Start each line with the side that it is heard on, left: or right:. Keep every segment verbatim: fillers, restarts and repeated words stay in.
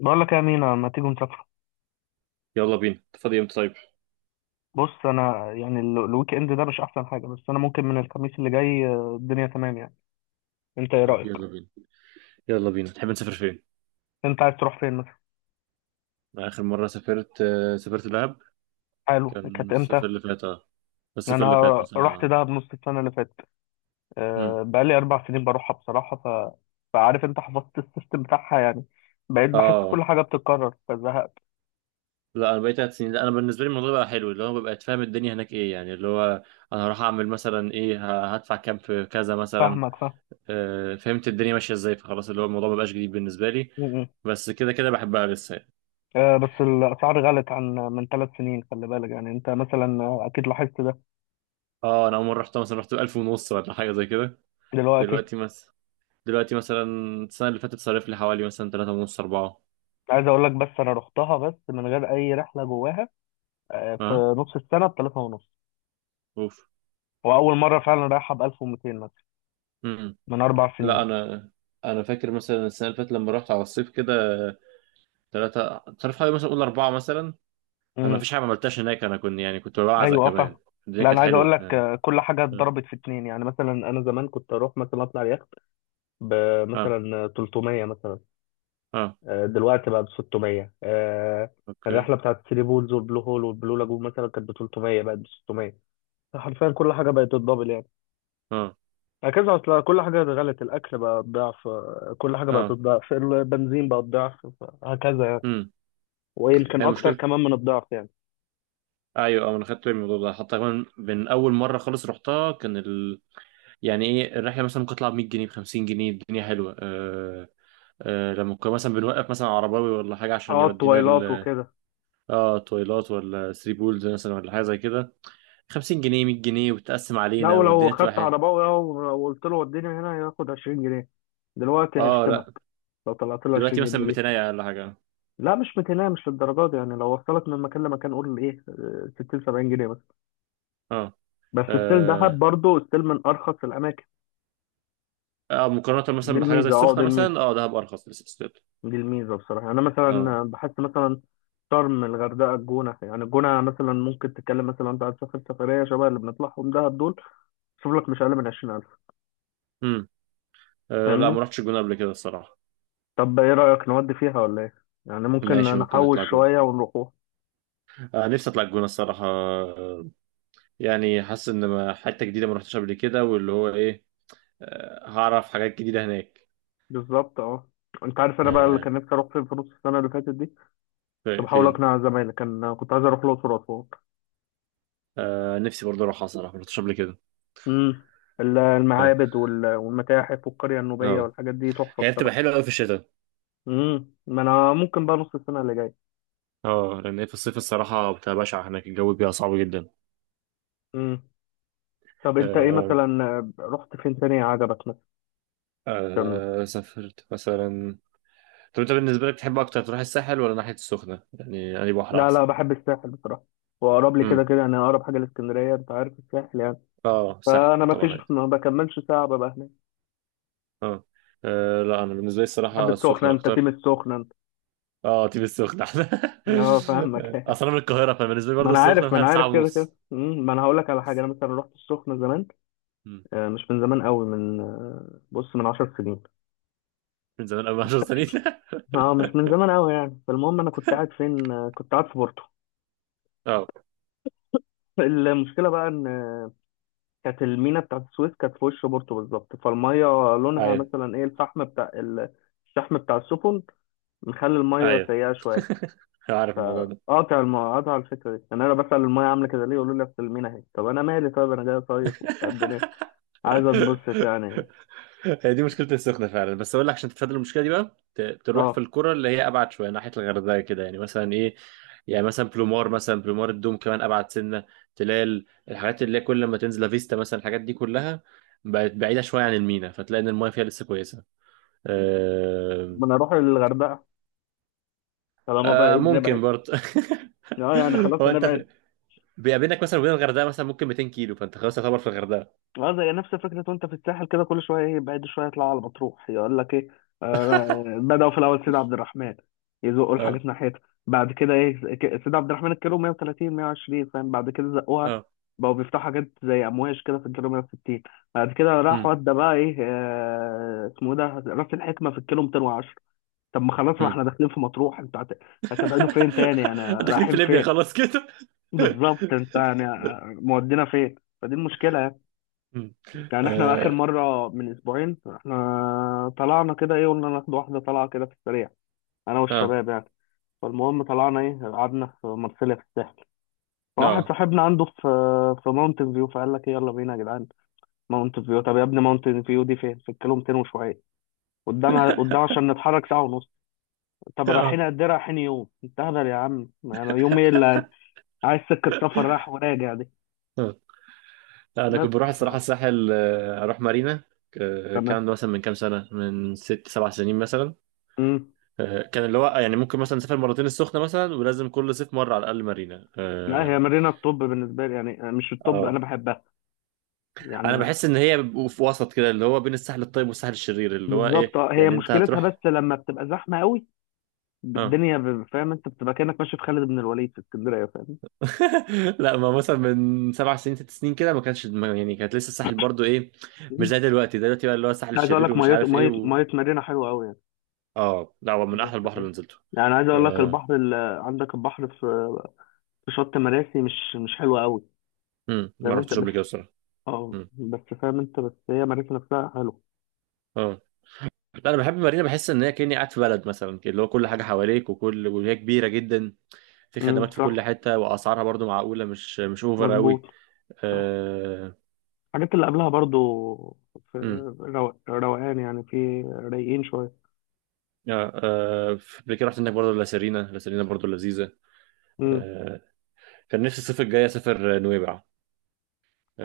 left: بقول لك يا مينا ما تيجوا نسافر.
right: يلا بينا، انت فاضي امتى؟ طيب.
left: بص، انا يعني ال- الويك اند ده مش احسن حاجه، بس انا ممكن من الخميس اللي جاي. آه، الدنيا تمام يعني. انت ايه
right: طب
left: رايك؟
right: يلا بينا. يلا بينا، تحب نسافر فين؟
left: انت عايز تروح فين مثلا؟
right: أنا اخر مره سافرت آه، سافرت دهب.
left: حلو،
right: كان
left: كانت
right: الصيف
left: امتى؟
right: اللي فات. اه. الصيف اللي
left: انا
right: فات مثلا.
left: رحت
right: اه.
left: دهب نص السنه اللي فاتت.
right: امم.
left: آه، بقالي اربع سنين بروحها بصراحه ف... فعارف انت، حفظت السيستم بتاعها يعني. بقيت بحس كل
right: اه.
left: حاجه بتتكرر فزهقت.
right: لا انا بقيت تلات سنين. لا انا بالنسبه لي الموضوع بقى حلو، اللي هو ببقى فاهم الدنيا هناك ايه، يعني اللي هو انا هروح اعمل مثلا ايه، ه- هدفع كام في كذا مثلا.
left: فاهمك فاهم.
right: آه، فهمت الدنيا ماشيه ازاي، فخلاص اللي هو الموضوع مبقاش جديد بالنسبه لي.
left: م- م.
right: بس كده كده بحبها لسه يعني.
left: آه، بس الاسعار غلت عن من ثلاث سنين، خلي بالك يعني. انت مثلا آه، اكيد لاحظت ده
right: اه، انا اول مره رحتها مثلا رحت ب ألف ونص ولا حاجه زي كده.
left: دلوقتي.
right: دلوقتي مثلا. دلوقتي مثلا. السنة اللي فاتت صرف لي حوالي مثلا تلاتة ونص أربعة.
left: عايز اقول لك، بس انا رحتها بس من غير اي رحله جواها آه، في
right: ها.
left: نص السنه بثلاثة ونص،
right: أوف.
left: واول مره فعلا رايحه ب ألف ومياتين مثلا
right: امم.
left: من اربع
right: لا
left: سنين.
right: أنا أنا فاكر مثلا السنة اللي فاتت لما رحت على الصيف كده. تلاتة، صرف حوالي مثلا أقول أربعة مثلا. أنا
left: امم،
right: مفيش حاجة ما عملتهاش هناك، أنا كنت يعني كنت بعزق
left: ايوه آه،
right: كمان.
left: فاهم.
right: الدنيا
left: لا
right: كانت
left: انا عايز اقول
right: حلوة.
left: لك
right: آه.
left: آه، كل حاجه
right: آه.
left: اتضربت في اتنين. يعني مثلا انا زمان كنت اروح مثلا اطلع اليخت
right: آه.
left: بمثلا ثلاثمية مثلا،
right: آه.
left: آه، دلوقتي بقى ب ستمية. آه،
right: أوكي.
left: الرحله بتاعت الثري بولز والبلو هول والبلو لاجون مثلا كانت ب ثلاثمية بقت ب ستمية. حرفيا كل حاجه بقت تتضبل،
right: آه.
left: هكذا. اصل كل حاجة غلت، الأكل بقى بضعف، كل حاجة بقت
right: آه.
left: بضعف، البنزين بقى بضعف، هكذا يعني،
right: امم.
left: ويمكن
right: هي
left: أكتر
right: مشكلة.
left: كمان من الضعف يعني.
right: أيوة، آه، أنا خدت بالي من الموضوع ده حتى كمان من أول مرة خالص رحتها كان ال... يعني إيه الرحلة مثلا ممكن تطلع ب مية جنيه ب خمسين جنيه؟ الدنيا حلوة آه. آه، لما كنا مثلا بنوقف مثلا عرباوي ولا حاجة عشان
left: اه
right: يودينا
left: التويلات
right: ال...
left: وكده.
right: اه تويلات ولا ثري بولز مثلا ولا حاجة زي كده. خمسين جنيه، مية جنيه، وتقسم
left: لا
right: علينا
left: ولو
right: والدنيا تبقى
left: خدت
right: حلوة.
left: عرباوي أهو وقلت له وديني هنا، ياخد عشرين جنيه. دلوقتي
right: اه.
left: هيشتمك
right: لا
left: لو طلعت له
right: دلوقتي
left: 20
right: مثلا
left: جنيه دي.
right: ميتين ولا حاجة.
left: لا مش ميتين، مش للدرجة دي يعني. لو وصلك من مكان لمكان قول ايه آه، ستين سبعين جنيه بس.
right: اه.
left: بس ستيل دهب
right: اه.
left: برضه ستيل من أرخص الأماكن.
right: آه، مقارنة
left: دي
right: مثلا بحاجة زي
left: الميزة، اه دي
right: السخنة
left: الميزة،
right: مثلا، اه دهب أرخص لسه ستيل.
left: دي الميزة بصراحة. أنا
right: اه.
left: مثلا بحس مثلا شرم، الغردقة، الجونة، يعني الجونة مثلا ممكن تتكلم مثلا، أنت هتسافر سفرية شبه اللي بنطلعهم دهب دول، شوف لك مش أقل من عشرين ألف.
right: امم. آه، لا
left: فاهمني؟
right: ما رحتش الجونة قبل كده الصراحة.
left: طب إيه رأيك نودي فيها ولا إيه؟ يعني ممكن
right: ماشي، ممكن
left: نحوش
right: نطلع الجونة.
left: شوية ونروحوها.
right: آه، نفسي أطلع الجونة الصراحة. آه، يعني حاسس إن ما- حتة جديدة ما رحتش قبل كده، واللي هو إيه، آه هعرف حاجات جديدة هناك.
left: بالظبط أه. أنت عارف أنا بقى اللي
right: آه،
left: كان نفسي أروح فين في نص السنة اللي فاتت دي؟ كنت
right: في-
left: بحاول
right: فين.
left: أقنع زمايلي، كان كنت عايز أروح الأقصر وأسوان.
right: آه، نفسي برضه اروحها صراحه، ما رحتش قبل كده.
left: أمم، ال-
right: اه.
left: المعابد وال- والمتاحف والقرية النوبية
right: آه.
left: والحاجات دي تحفة
right: هي بتبقى
left: بصراحة.
right: حلوه قوي في الشتاء.
left: أمم، ما أنا ممكن بقى نص السنة اللي جاية.
right: اه، لان هي في الصيف الصراحه بتبقى بشعه هناك، الجو بيبقى صعب جدا.
left: امم. طب انت ايه
right: آه.
left: مثلا، رحت فين تاني عجبك مثلا؟
right: آه سافرت مثلا. طب انت بالنسبه لك تحب اكتر تروح الساحل ولا ناحيه السخنه؟ يعني انهي بحر
left: لا
right: احسن؟
left: لا بحب الساحل بصراحه، واقرب لي كده
right: امم.
left: كده. انا اقرب حاجه لاسكندريه، انت عارف، الساحل يعني.
right: اه الساحل
left: فانا ما فيش
right: طبعا، أيوة.
left: ما بكملش ساعه ببقى هناك.
right: آه، لا انا بالنسبه لي
left: بحب
right: الصراحه
left: السخنه،
right: السخنه
left: انت تيم
right: اكتر.
left: السخنه انت.
right: اه، تيجي السخنه احسن.
left: اه فاهمك
right: اصلا أنا من القاهره، فبالنسبه لي
left: ما
right: برضه
left: انا
right: السخنه
left: عارف ما
right: مثلا
left: انا
right: ساعه
left: عارف كده كده،
right: ونص.
left: مم، ما انا هقول لك على حاجه.
right: بس-
left: انا مثلا رحت السخنه زمان،
right: مم.
left: آه، مش من زمان قوي، من آه، بص من 10 سنين.
right: من زمان قوي عشرة سنين
left: اه مش من زمان قوي يعني. فالمهم انا كنت قاعد فين، آه، كنت قاعد في بورتو.
right: اه.
left: المشكله بقى ان كانت المينا بتاعت السويس كانت في وش بورتو بالظبط، فالميه لونها
right: ايوه،
left: مثلا ايه، الفحم بتاع ال- الشحم بتاع السفن، مخلي الميه
right: ايوه.
left: سيئه شويه.
right: أنا عارف الموضوع ده.
left: فقاطع الم... قاطع الفكره دي يعني. انا بسال الميه عامله كده ليه، يقولوا لي اصل المينا اهي. طب انا مالي؟ طيب انا جاي صيف وبتاع الدنيا، عايز اتبسط يعني.
right: هي دي مشكلة السخنة فعلا. بس أقول لك عشان تتفادى المشكلة دي بقى، ت- تروح في
left: اه
right: القرى اللي هي أبعد شوية ناحية الغردقة كده، يعني مثلا إيه، يعني مثلا بلومار، مثلا بلومار الدوم كمان أبعد سنة، تلال، الحاجات اللي هي كل ما تنزل لافيستا مثلا، الحاجات دي كلها بقت بعيدة شوية عن المينا، فتلاقي إن المايه فيها لسه كويسة.
left: طب
right: آه.
left: ما انا اروح للغردقه طالما بقى
right: آه
left: ايه
right: ممكن
left: بنبعد.
right: برضه.
left: اه يعني خلاص
right: هو أنت
left: هنبعد.
right: في... بيقابلك مثلا وبين الغردقة مثلا ممكن ميتين كيلو، فأنت خلاص تعتبر في الغردقة.
left: اه زي نفس فكرة وانت في الساحل كده، كل شوية ايه، بعد شوية يطلعوا على مطروح يقول لك ايه. آه، بدأوا في الأول سيد عبد الرحمن، يزقوا
right: أه.
left: الحاجات ناحيتها. بعد كده ايه، ك- سيد عبد الرحمن الكيلو مائة وثلاثين مائة وعشرين فاهم. بعد كده زقوها،
right: أه.
left: بقوا بيفتحوا حاجات زي أمواج كده في الكيلو مية وستين. بعد كده راح
right: أمم.
left: ودى بقى ايه، آه اسمه إيه ده، راس الحكمة في الكيلو ميتين وعشرة. طب ما خلاص ما
right: أمم.
left: احنا داخلين في مطروح، انت هت- هتبعدوا فين تاني يعني،
right: داخلين في
left: رايحين
right: ليبيا
left: فين؟
right: خلاص كده.
left: بالظبط. انت يعني آه، مودينا فين؟ فدي المشكلة يعني.
right: مم.
left: يعني احنا اخر
right: اه.
left: مره من اسبوعين احنا طلعنا كده ايه، قلنا ناخد واحده طلعه كده في السريع، انا
right: اه.
left: والشباب يعني. فالمهم طلعنا ايه، قعدنا في مرسيليا في الساحل. فواحد
right: اه.
left: صاحبنا عنده في في ماونتن فيو، فقال لك ايه يلا بينا يا جدعان. ماونتن فيو؟ طب يا ابني ماونتن فيو دي فين، في الكيلو ميتين وشويه قدامها قدام. عشان نتحرك ساعه ونص. طب
right: آه.
left: رايحين قد ايه، رايحين يوم، انت هبل يا عم يعني؟ يوم ايه اللي عايز سكه سفر رايح وراجع دي؟
right: آه. انا
left: بس
right: كنت بروح
left: ف-
right: الصراحه الساحل، آه، اروح مارينا. آه،
left: تمام.
right: كان مثلا من كام سنه، من ست سبع سنين مثلا.
left: مم.
right: آه، كان اللي هو يعني ممكن مثلا نسافر مرتين السخنه مثلا، ولازم كل صيف مره على الاقل مارينا.
left: لا هي
right: اه.
left: مارينا الطب بالنسبه لي، يعني مش الطب، انا
right: آه.
left: بحبها
right: انا
left: يعني.
right: بحس ان هي بيبقوا في وسط كده، اللي هو بين الساحل الطيب والساحل الشرير، اللي هو ايه
left: بالظبط، آه، هي
right: يعني انت
left: مشكلتها بس
right: هتروح.
left: لما بتبقى زحمه قوي.
right: اه.
left: الدنيا ب- فاهم انت، بتبقى كانك ماشي في خالد بن الوليد في اسكندريه، فاهم؟
right: لا ما مثلا من سبع سنين ست سنين كده ما كانش ما- يعني كانت لسه الساحل برضو ايه، مش
left: مم.
right: زي دلوقتي. دلوقتي بقى اللي هو الساحل
left: عايز اقول
right: الشرير
left: لك،
right: ومش
left: ميه
right: عارف ايه
left: ميه
right: و...
left: ميه، مارينا حلوه قوي يعني.
right: اه لا، هو من
left: بس
right: احلى البحر
left: كده.
right: اللي نزلته.
left: يعني عايز اقول لك
right: آه.
left: البحر اللي عندك، البحر في في شط مراسي مش مش حلو قوي.
right: مم. ما
left: فاهم انت؟
right: رحتوش
left: بس
right: قبل كده الصراحه.
left: اه،
right: مم.
left: بس فاهم انت، بس هي مراسي نفسها حلو.
right: اه لا، انا بحب مارينا، بحس ان هي كاني قاعد في بلد مثلا كده، اللي هو كل حاجه حواليك، وكل، وهي كبيره جدا، في
left: امم،
right: خدمات في
left: صح،
right: كل حته، واسعارها برضو معقوله، مش مش اوفر قوي.
left: مظبوط، صح.
right: آه.
left: الحاجات اللي قبلها برضو في
right: مم.
left: رو- روقان يعني، في رايقين شويه.
right: اه. آه، قبل كده رحت هناك برضه لسيرينا لسيرينا برضه لذيذه.
left: امم.
right: آه. كان نفسي الصيف الجاي اسافر نويبع.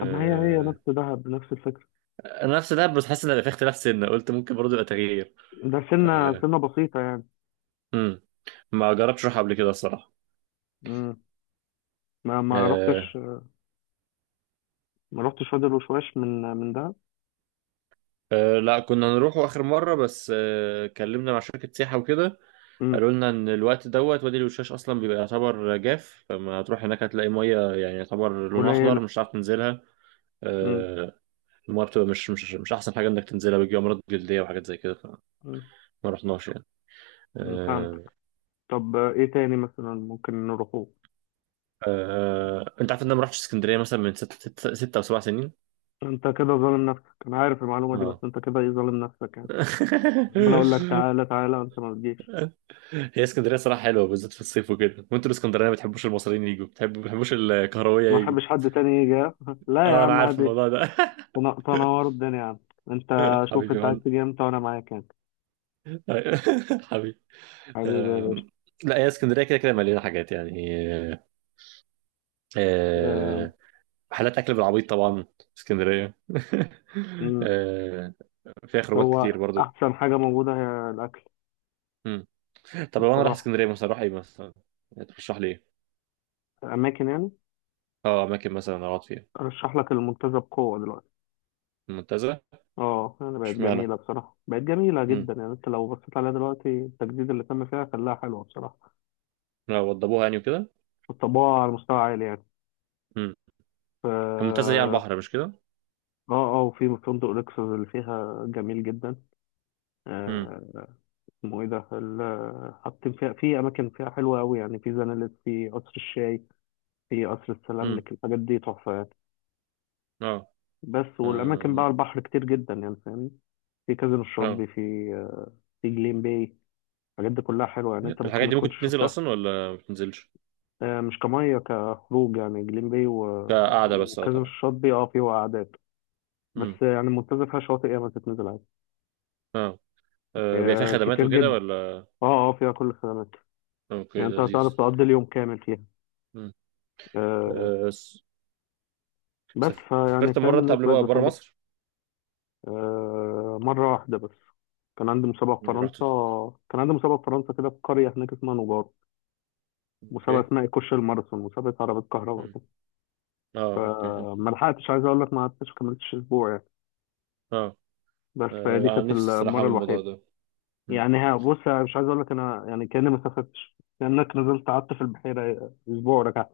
left: طب ما هي هي نفس دهب، نفس الفكره.
right: انا نفس ده، بس حاسس ان في اختلاف سنه، قلت ممكن برضه يبقى تغيير.
left: ده سنة
right: أه.
left: سنة بسيطة يعني.
right: مم. ما جربتش اروح قبل كده الصراحه.
left: مم. ما ما رحتش،
right: أه.
left: ما رحتش وادي الوشواش من من ده.
right: أه. لا كنا نروحوا اخر مره، بس أه... كلمنا مع شركه سياحه وكده.
left: مم.
right: قالوا لنا ان الوقت دوت وادي الوشاش اصلا بيبقى يعتبر جاف، فما هتروح هناك هتلاقي ميه يعني يعتبر لونها اخضر،
left: قليلة.
right: مش هتعرف تنزلها.
left: مم.
right: أه. الميه بتبقى مش مش مش احسن حاجه انك تنزلها، بيجي امراض جلديه وحاجات زي كده فما
left: مم.
right: رحناش يعني.
left: مم،
right: أه.
left: فهمتك. طب آه، ايه تاني مثلا ممكن نروحوه؟
right: أه. آه، انت عارف ان انا ما رحتش اسكندريه مثلا من ست ست, ست او سبع سنين.
left: انت كده ظالم نفسك، انا عارف المعلومة دي، بس
right: اه.
left: انت كده ايه، ظالم نفسك يعني. عمال اقول لك تعالى تعالى، انت ما بتجيش.
right: هي اسكندريه صراحه حلوه بالذات في الصيف وكده، وانتوا الاسكندرانيه ما بتحبوش المصريين يجوا، بتحبوا ما بتحبوش
left: ما
right: الكهرويه يجوا.
left: احبش حد تاني يجي ها؟ لا يا
right: اه، انا
left: عم
right: عارف
left: عادي.
right: الموضوع ده.
left: تن- تنور الدنيا يا عم انت. شوف
right: حبيبي
left: انت عايز
right: مال.
left: تيجي امتى وانا معاك يعني.
right: حبيبي.
left: حبيبي يا باشا.
right: آم، لا هي اسكندريه كده كده مليانه حاجات يعني.
left: آه،
right: آه. محلات اكل بالعبيط طبعا اسكندريه.
left: مم.
right: آه، فيها خروجات كتير
left: هو
right: برضو.
left: احسن حاجة موجودة هي الاكل
right: مم. طب لو انا رايح
left: بصراحة.
right: اسكندريه مثلا اروح ايه مثلا؟ يعني ترشح لي ايه؟
left: اماكن يعني.
right: اه، اماكن مثلا اقعد فيها.
left: ارشح لك المنتزه بقوه دلوقتي.
right: المنتزه.
left: اه يعني بقت
right: اشمعنى؟
left: جميله بصراحه، بقت جميله جدا يعني. انت لو بصيت عليها دلوقتي، التجديد اللي تم فيها خلاها حلوه بصراحه،
right: اه، وضبوها يعني وكده.
left: والطباعه على مستوى عالي يعني.
right: امم.
left: ف-
right: المنتزه دي على
left: اه،
right: البحر مش كده؟
left: اه. آه، وفي فندق لوكسوس اللي فيها جميل جدا.
right: امم.
left: آه، اسمه ايه ده، ال- حاطين فيها، في اماكن فيها حلوه قوي يعني، في زنالت، في قصر الشاي، في قصر
right: امم.
left: السلاملك، الحاجات دي تحفه يعني.
right: اه.
left: بس والاماكن بقى على
right: اه.
left: البحر كتير جدا يعني، فاهمني. في كازينو
right: آه.
left: الشاطبي، في آه، في جليم باي، الحاجات دي كلها حلوة يعني، انت ممكن
right: الحاجات
left: ما
right: دي
left: تكونش
right: ممكن تنزل
left: شفتها.
right: اصلا ولا ما بتنزلش؟
left: آه، مش كمية كخروج يعني، جليم باي و...
right: كقعده بس، اه
left: وكذا من
right: طبعا.
left: الشاطئ دي اه، فيه قعدات بس
right: امم.
left: يعني. المنتزه فيها شواطئ ياما، تتنزل عادي.
right: اه. آه، بيبقى فيها
left: آه،
right: خدمات
left: كتير
right: وكده
left: جدا،
right: ولا؟
left: اه اه، فيها كل الخدمات.
right: اوكي،
left: يعني انت
right: لذيذ.
left: هتعرف تقضي اليوم كامل فيها.
right: امم.
left: آه،
right: آه، س-
left: بس فيعني
right: سافرت مره
left: فاهم،
right: انت
left: الناس
right: قبل
left: بقت
right: بقى بره
left: بتنبسط.
right: مصر؟
left: آه، مرة واحدة بس. كان عندي مسابقة في
right: يعني رحت في...
left: فرنسا كان عندي مسابقة في فرنسا كده في قرية هناك اسمها نجار، مسابقة
right: اوكي.
left: اسمها إيكوش الماراثون، مسابقة عربية كهرباء
right: امم.
left: كده.
right: اه اوكي
left: فما
right: انت-
left: لحقتش، عايز أقول لك ما قعدتش، كملتش أسبوع
right: اه.
left: بس.
right: آه،
left: فدي
right: انا
left: كانت
right: نفسي الصراحه
left: المرة
right: اعمل الموضوع
left: الوحيدة.
right: ده. امم.
left: يعني ها بص، أنا مش عايز أقول لك، أنا يعني كأني ما سافرتش، كأنك نزلت قعدت في البحيرة أسبوع ورجعت.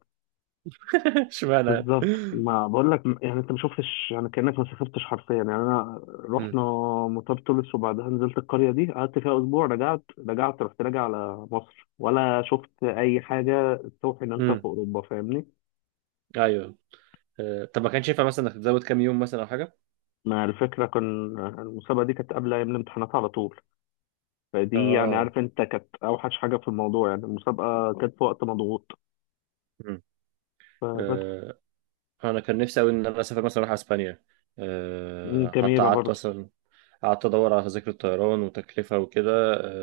right: اشمعنى
left: بالظبط،
right: يعني؟
left: ما بقول لك يعني أنت ما شفتش، يعني كأنك ما سافرتش حرفيا يعني. أنا
right: امم.
left: رحنا مطار تونس، وبعدها نزلت القرية دي، قعدت فيها أسبوع، رجعت. رجعت رحت راجع على مصر، ولا شفت أي حاجة توحي إن أنت في
right: امم.
left: أوروبا، فاهمني؟
right: ايوه. آه، طب ما كانش ينفع مثلا انك تزود كام يوم مثلا او حاجه؟
left: ما الفكرة، كان المسابقة دي كانت قبل أيام الامتحانات على طول. فدي يعني،
right: اه.
left: عارف انت، كانت اوحش حاجه في الموضوع يعني، المسابقه كانت في وقت مضغوط فبس.
right: آه، انا كان نفسي قوي ان انا اسافر مثلا اروح اسبانيا.
left: مم،
right: آه، حتى
left: جميلة
right: قعدت
left: برضه.
right: مثلا قعدت ادور على تذاكر الطيران وتكلفه وكده.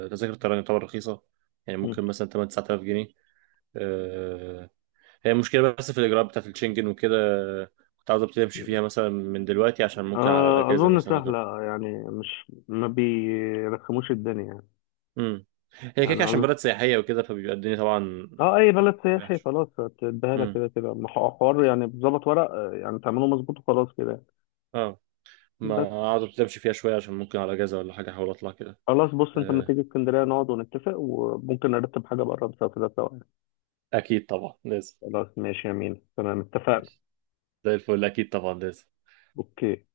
right: آه، تذاكر الطيران يعتبر رخيصه، يعني
left: مم.
right: ممكن مثلا تمانية تسعة آلاف جنيه. آه. هي المشكله بس في الاجراءات بتاعت الشنجن وكده. آه، كنت عاوز ابتدي امشي فيها مثلا من دلوقتي عشان ممكن على
left: آه،
right: الاجازه
left: أظن
right: مثلا اجرب.
left: سهلة يعني، مش ما بيرخموش الدنيا يعني.
right: امم. هي كده
left: يعني
right: كده عشان
left: أظن،
right: بلد سياحيه وكده فبيبقى الدنيا طبعا
left: اه، اي بلد سياحي
right: وحش.
left: خلاص هتديها لك
right: امم.
left: كده كده. ما هو حوار يعني، بظبط ورق آه، يعني تعمله مظبوط وخلاص كده.
right: اه، ما
left: بس
right: اقعد ابتدي امشي فيها شويه عشان ممكن على اجازه ولا حاجه احاول اطلع كده.
left: خلاص، بص انت لما
right: آه،
left: تيجي اسكندريه نقعد ونتفق، وممكن نرتب حاجه بره نسافرها سوا يعني.
right: اكيد طبعا لازم.
left: خلاص ماشي يا مين، تمام، اتفقنا.
right: زي الفل، اكيد طبعا لازم.
left: اوكي